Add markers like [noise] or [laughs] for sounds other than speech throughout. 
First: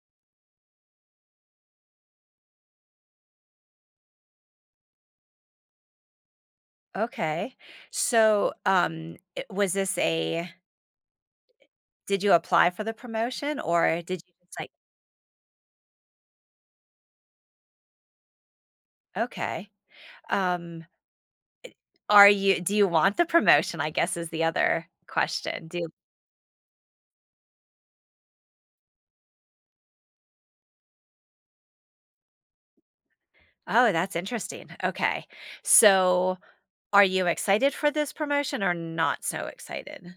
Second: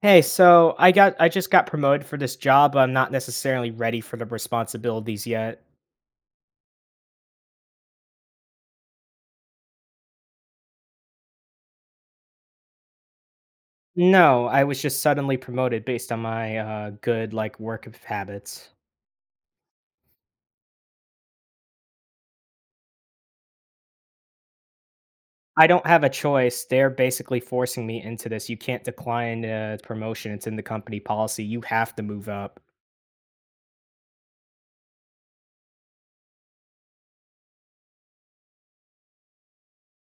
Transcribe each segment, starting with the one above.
Hey, so I just got promoted for this job, but I'm not necessarily ready for the responsibilities yet. Okay. So, it- was this a did you apply for the promotion or did you No, just I like? was just suddenly promoted based on my good like work of habits. Okay. Um, are you do you want the promotion, I guess is the other I question. Do don't you have a choice. They're basically forcing me into this. You can't decline a promotion. It's in the company policy. You have to move up. Oh, that's interesting. Okay. So, are you excited for this promotion or not so excited?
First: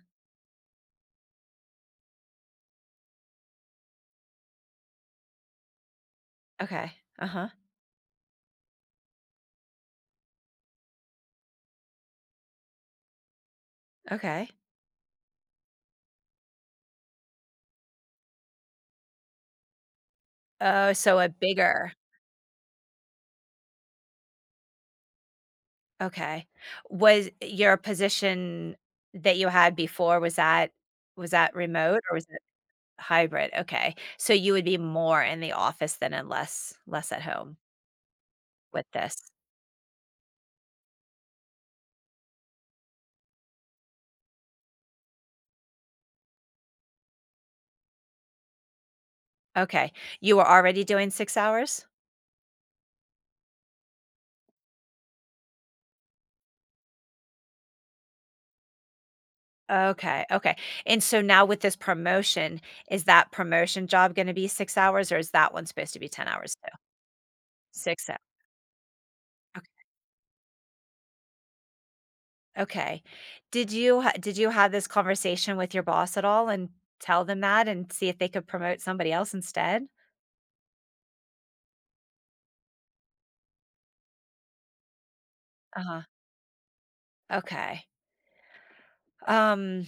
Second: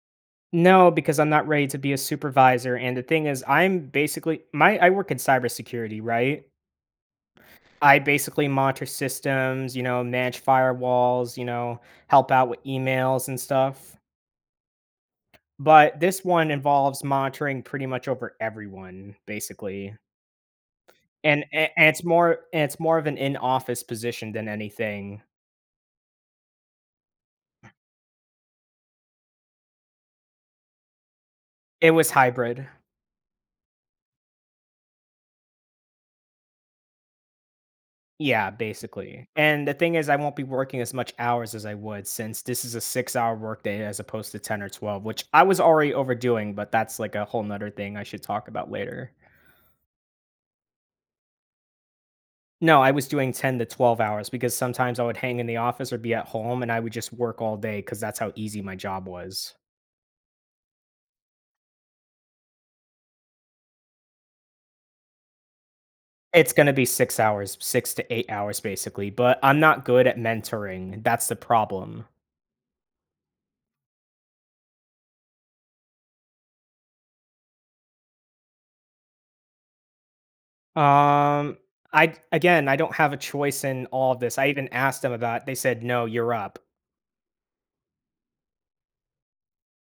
No, because I'm not ready to be a supervisor. And the thing is, I'm basically my I work in cybersecurity, right? Okay. Uh-huh. I basically monitor systems, you know, manage firewalls, you know, help out with emails and stuff. Okay. But this one involves monitoring pretty much over everyone, basically. Oh, so a And bigger. It's more of an in-office position than anything. Okay. Was your position that you had before was that It remote was or was it hybrid. Hybrid, okay. So you would be more in the office than and less at home Yeah, with basically. this. And the thing is, I won't be working as much hours as I would, since this is a 6 hour workday as opposed to 10 or 12, which I was already overdoing, but that's like a whole nother thing I should talk about later. Okay. You were already doing 6 hours? No, I was doing 10 to 12 hours, because sometimes I would hang in the office or be at home and I would just work all day because that's how easy my job was. Okay, okay. And so now with this promotion, is that promotion job gonna be 6 hours, or is that one supposed to be 10 It's hours going too? to be 6 hours, six 6 to hours. eight hours basically, but I'm Ok, not good at mentoring. That's the problem. okay. Did you have this conversation with your boss at all and tell them that and see if they could promote somebody else instead? Um, I don't have a choice in all of this. I even asked them about. It. They said, Uh-huh, "No, you're up." okay. Um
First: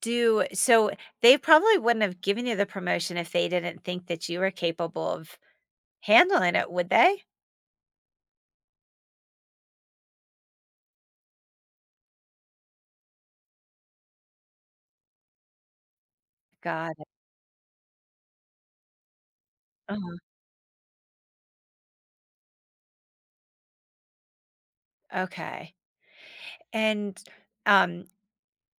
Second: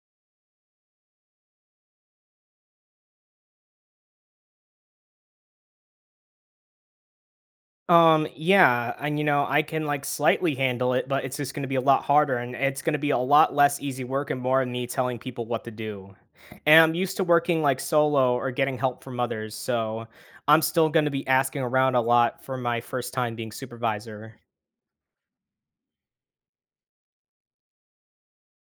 Do so they probably wouldn't have given you the promotion if they didn't think that you were capable of handling it, would they? Yeah, and you know, I can like slightly handle it, but it's just going to be a lot harder and it's going to be a lot less easy work and more of me telling people what to do. And I'm Got it. used to working like solo or getting help from others, so Uh-huh. I'm still going to be asking around a lot for my first time being supervisor. Okay. And, um,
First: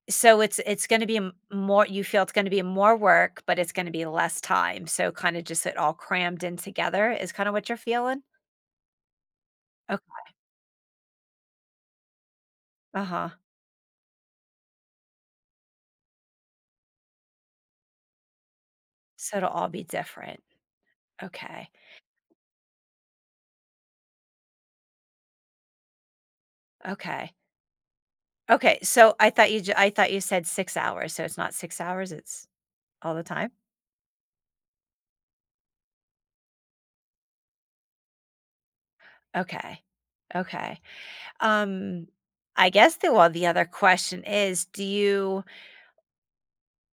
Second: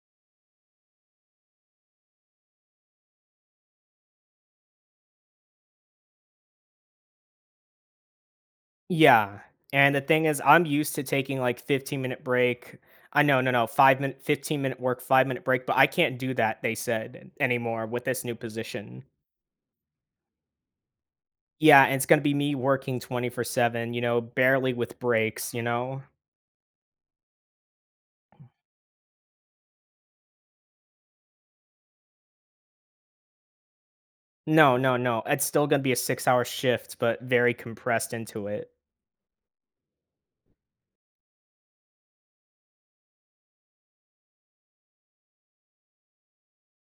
so it's gonna be m more you feel it's gonna be more work, but it's gonna be less time, so kinda just it all crammed in together is kinda what you're feeling? Yeah. And the Okay. thing is, I'm used to taking like 15-minute break. I Uh-huh. know, no, no, 5 minute, 15-minute work, 5 minute break, but I can't do that, they said, anymore with this new position. So it'll all be different. Okay. Yeah, and it's gonna be me working 24/7, you know, barely with breaks, you know? Okay. Okay, so I thought you said 6 hours, so it's not 6 hours, it's all the time? No, no, no, it's still gonna be a 6-hour shift, but very compressed into it. Okay. Okay. Um, I guess the other question is, do you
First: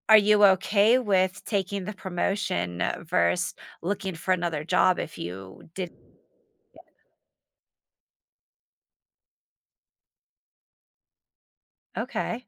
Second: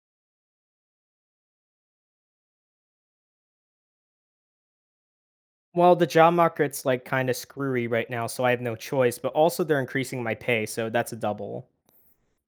are you okay with taking the promotion versus looking for another job if you did Well, the job market's, like, kinda screwy right now, so I have no choice, but also they're increasing my pay, so that's a double. Okay.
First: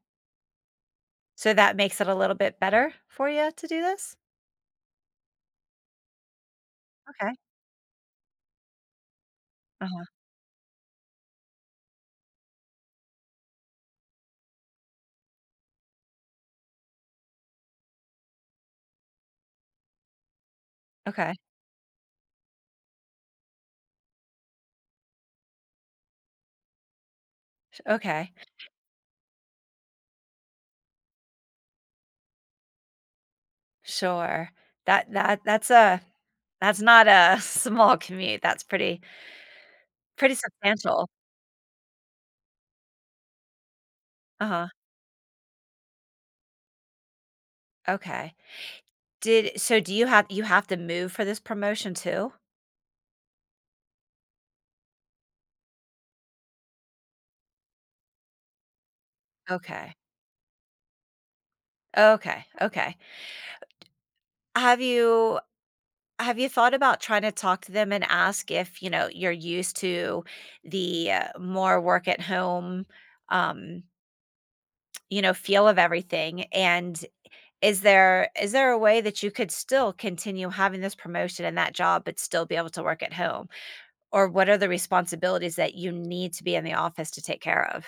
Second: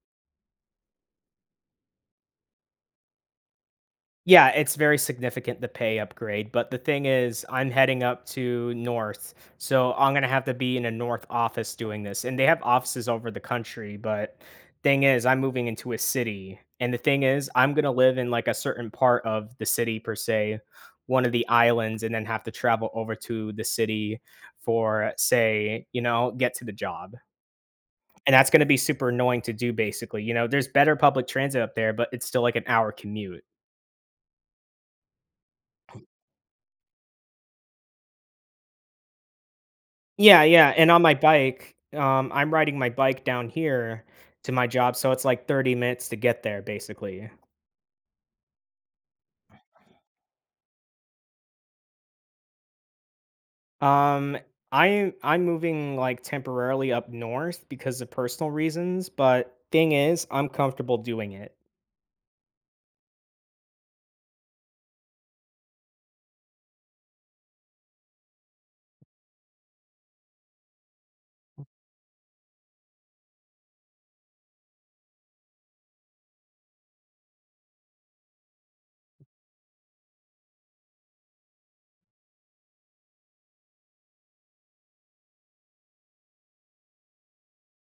So that makes it a little bit better for you to do this? Yeah, it's very significant, the pay upgrade, but the thing Okay. is, I'm heading up to North, so Uh-huh. I'm gonna have to be in a North office doing this, and they have offices over the country. But thing is, I'm moving into a city, and the thing is, I'm gonna live in like a certain part of the city per se, one of Okay. the islands, and then have to travel over to the city for say, you know, get to the job. Okay. And that's going to be super annoying to do basically. You know, there's better public transit up there, but it's still like an hour commute. Sure. That that that's a that's not a [laughs] small commute. That's pretty Yeah, yeah, and on substantial. my bike, I'm riding my bike down here to my Uh-huh. job, so it's like 30 minutes to get there basically. Okay. Did so do you have to move for this promotion too? Um, I'm moving like temporarily up north because of personal reasons, but thing Okay. is, I'm comfortable doing it. Okay. Okay. Have you have you thought about trying to talk to them and ask if, you know, you're used to the more work at home, um, you know, feel of everything and is there a way that you could still continue having this promotion and that job but still be able to work at home? Or what are the responsibilities that you need to be in the office to take care of?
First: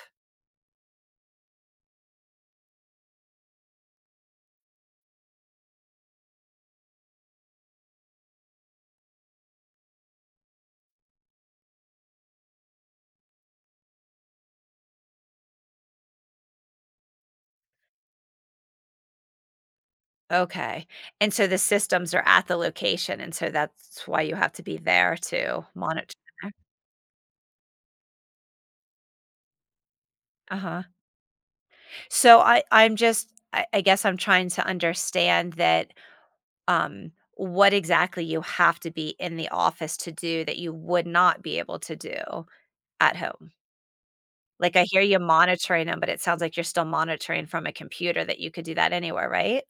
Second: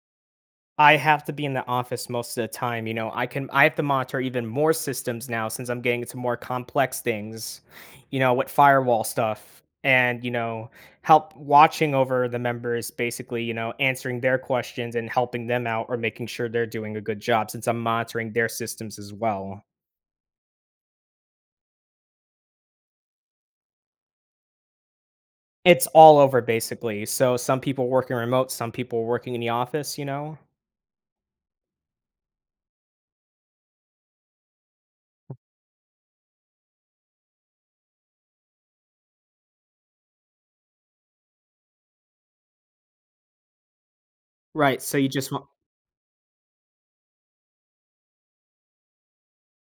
I have to be in the office most of the time. You know, I have to monitor even more systems now, since I'm getting into more complex things, you know, with firewall stuff and, you know, help watching over the members basically, you know, answering their questions and helping them out or making sure they're doing a good job, since I'm monitoring their systems as well. Okay. And so the systems are at the location and so that's why you have to be there to It's monitor. all over basically. So some people working remote, some people working in the office, you know. Uh-huh. So I guess I'm trying to understand that um what exactly you have to be in the office to do that you would not be able to do at home. Like Right. I So hear you you just monitoring them, but it sounds like you're still monitoring from a computer that you could do that anywhere, right?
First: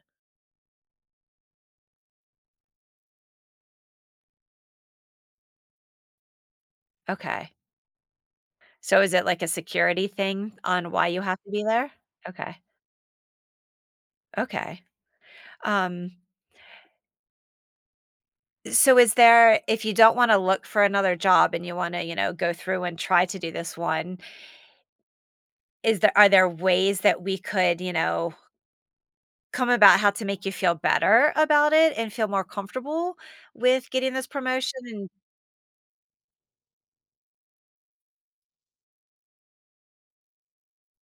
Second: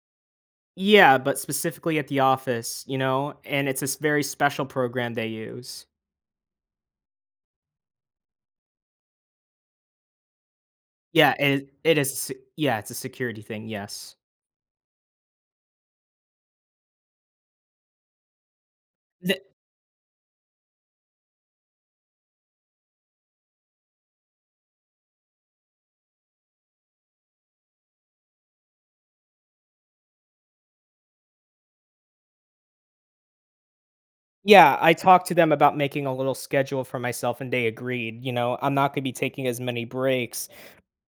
Yeah, but specifically at the office, you know, and it's this very special program they use. Okay. So is it like a security thing on why you Yeah, have to be it there? it is a se Okay. yeah, it's a security thing, yes. Okay. Um so is The there if you don't want to look for another job and you want to, you know, go through and try to do this one, Is there are there ways that we could, you know, come about how to make you feel better about it and feel more comfortable with getting this promotion Yeah, I and talked to them about making a little schedule for myself and they agreed. You know, I'm not gonna be taking as many breaks,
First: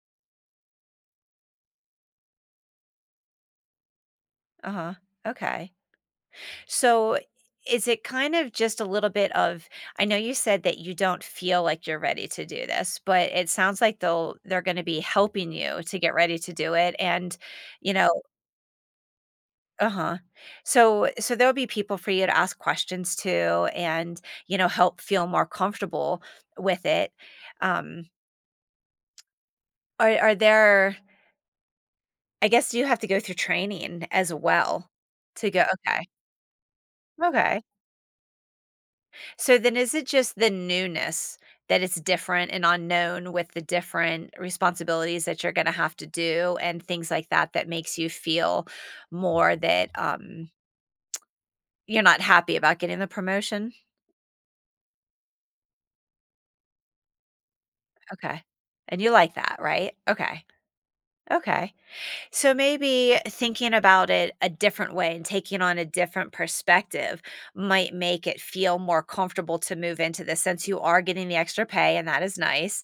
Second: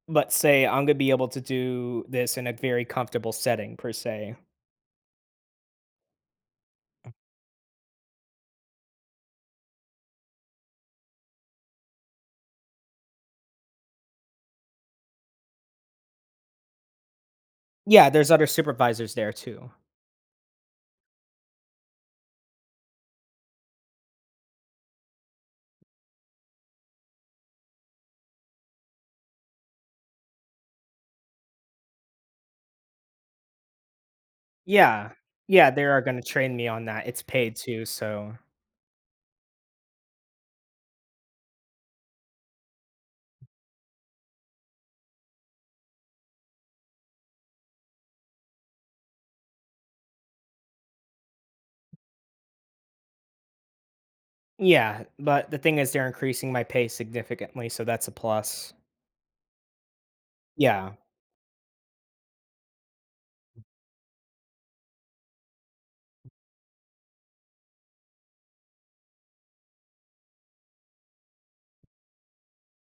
but say I'm gonna be able to do this in a very comfortable setting per se. Uh-huh. Okay. So is it kind of just a little bit of I know you said that you don't feel like you're ready to do this, but it sounds like they're going to be helping you to get ready to do it and, you Yeah, know, there's other supervisors there too. Uh-huh. So there'll be people for you to ask questions to and, you know, help feel more comfortable with it. Um, are there I guess you have to go through training as well Yeah. to go Yeah, they are okay. gonna train me on that. It's paid Okay. too, so So then is it just the newness that it's different and unknown with the different responsibilities that you're going to have to do and things like that that makes you feel more that you're not happy about getting the promotion? Yeah, but the thing is they're increasing my pay significantly, so that's a Okay. plus. And you like that, right? Okay. Yeah, Okay. So maybe thinking about it a different way and taking on a different perspective might make it feel more comfortable to move into this since you are getting the extra pay and that is nice.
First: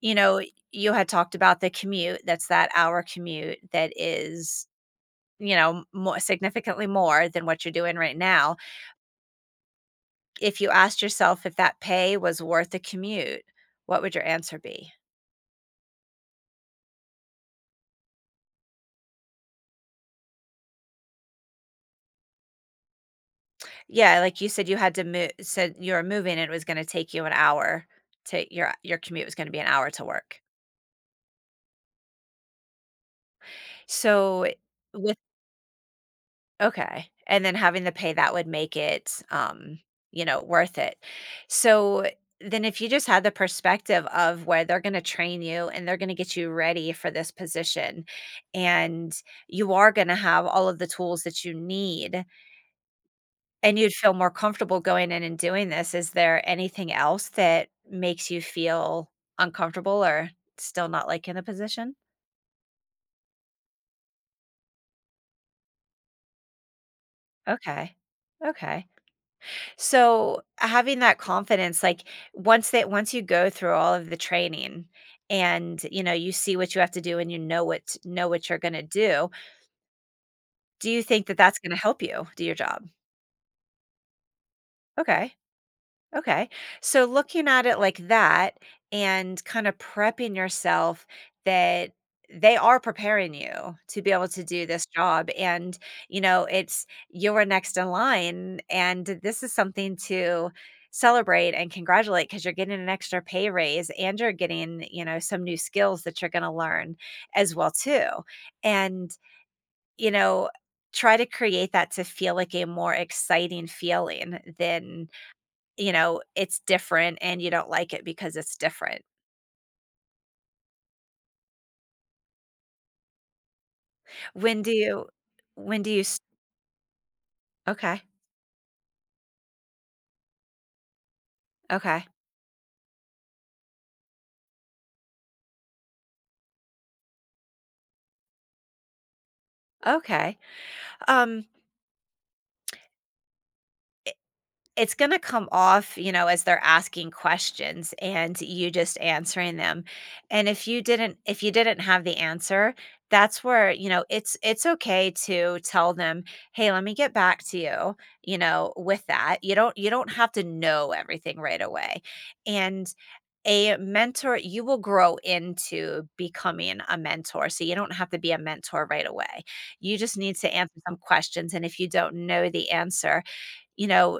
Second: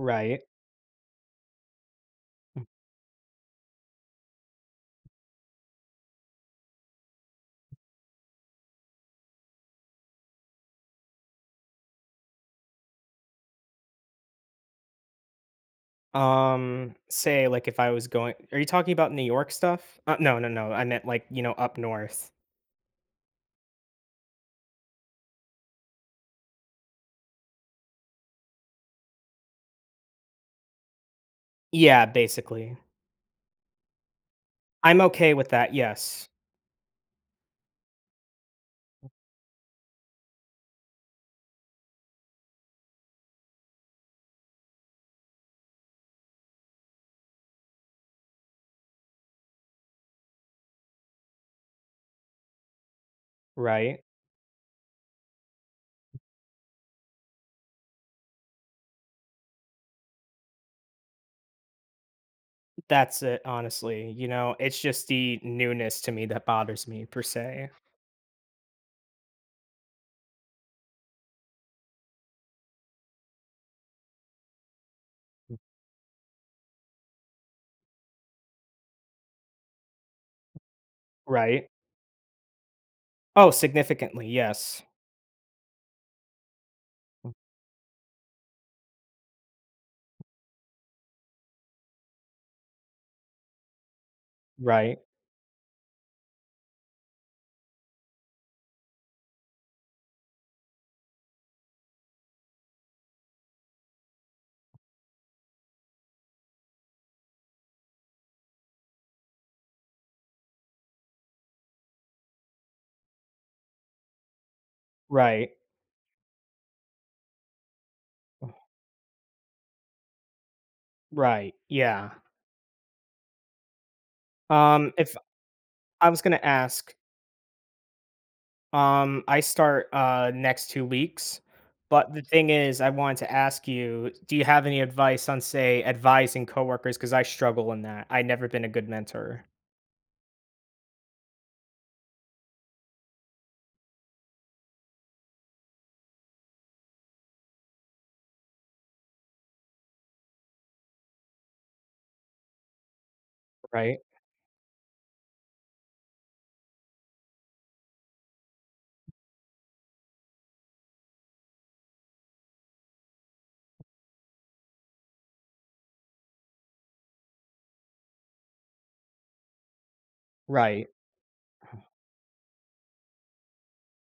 You know, you had talked about the commute, that's that hour commute that is you know more significantly more than what you're doing right now. If you asked yourself if that pay was worth the commute, what would your answer be? Say, like, if I was going Are you talking about New York stuff? No, no, no, I meant, like, you know, up north. Yeah, like you said, you had to move, said you were moving and it was gonna take you an hour to your commute was gonna be an hour to work. Yeah, basically. So I'm with okay with that, yes, okay, and then having the pay that would make it, you know, worth it. So then if you just had the perspective of where they're gonna train you and they're gonna get you ready for this position and you are gonna have all of the tools that you need. And you'd right? feel more comfortable going in and doing this. Is there anything else that makes you feel uncomfortable or still not like in the position? That's it, honestly, you know? It's just the newness to me that bothers me, per se, Okay. Okay. So having that confidence, like once you go through all of the training and you know you see what you have to do and you know what you're going to do, do you think that that's going right? to help you do your job? Oh, significantly, yes. Okay. Okay. So looking at it like that and kind of prepping yourself that they are preparing you to be able to do this Right, job, and you know it's you're next in line and this is something to celebrate and congratulate because you're getting an extra pay raise and you're getting, you know, some new skills that you're going to learn as well too, and, you know, try to create that to feel like a more exciting feeling than, right, you know, it's different and you don't like it because it's different. right, yeah. When do you If when do you I s was gonna ask Okay, I start, next 2 weeks, okay, but the thing is, I wanted to ask you, do you have any advice on, say, advising coworkers? Because I struggle in that. I never been a good mentor, okay. Um, it's gonna come off, you know, as they're asking questions and you just answering them. And if you didn't have the answer, that's where, you right? know, it's okay to tell them, "Hey, let me get back to you," you know, with that. You don't have to know everything right away. And a mentor, you will grow into becoming a mentor, so you don't have to be a mentor right away. You just need to answer Right. some questions, and if you don't know the answer, you know,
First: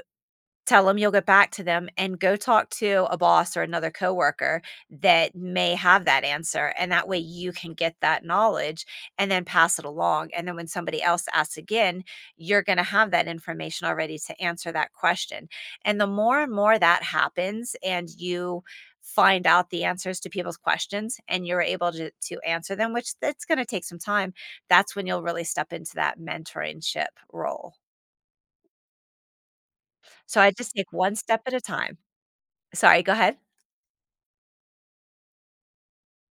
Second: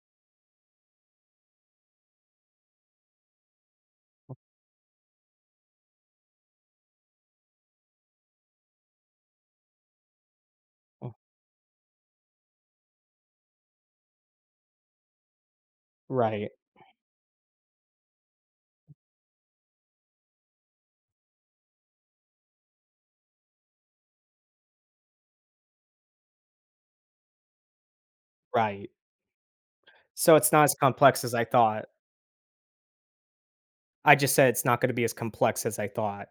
tell them 'em you'll get back to them and go talk to a boss or another coworker that may have that answer, and that way you can get that knowledge and then pass it along, and then when somebody Oh, else asks again, you're gonna have that information already to answer that question, and the more and right, more that happens and you find out the answers to people's questions and you're able to answer them, which that's gonna take some time, that's when you'll really step into that mentoringship role. right. So So I it's not just as take one complex as step I at a thought. time. Sorry, go ahead. I just said it's not gonna be as complex as I thought.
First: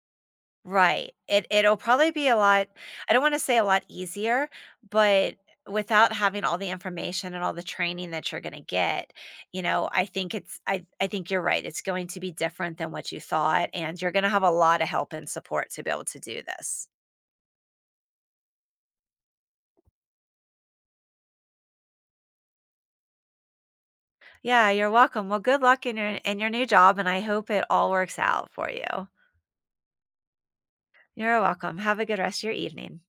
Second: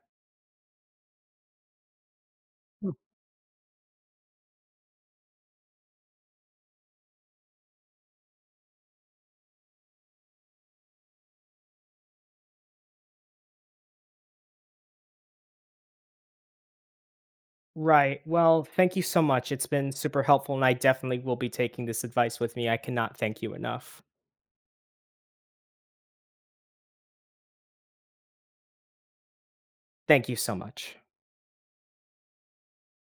Right. It it'll probably be a lot Hmm, I don't wanna say a lot easier, but without having all the information and all the training that you're gonna get, you know, I think you're right. It's going to be different than what you thought, and you're gonna have a lot of help and support to be able to do this. right. Well, thank you so much. It's been super helpful, and I definitely will be taking this advice with me. I cannot thank you enough. Yeah, you're welcome. Well, good luck in your new job, and I hope it all works out for you. Thank you so much. You're welcome. Have a good rest of your evening.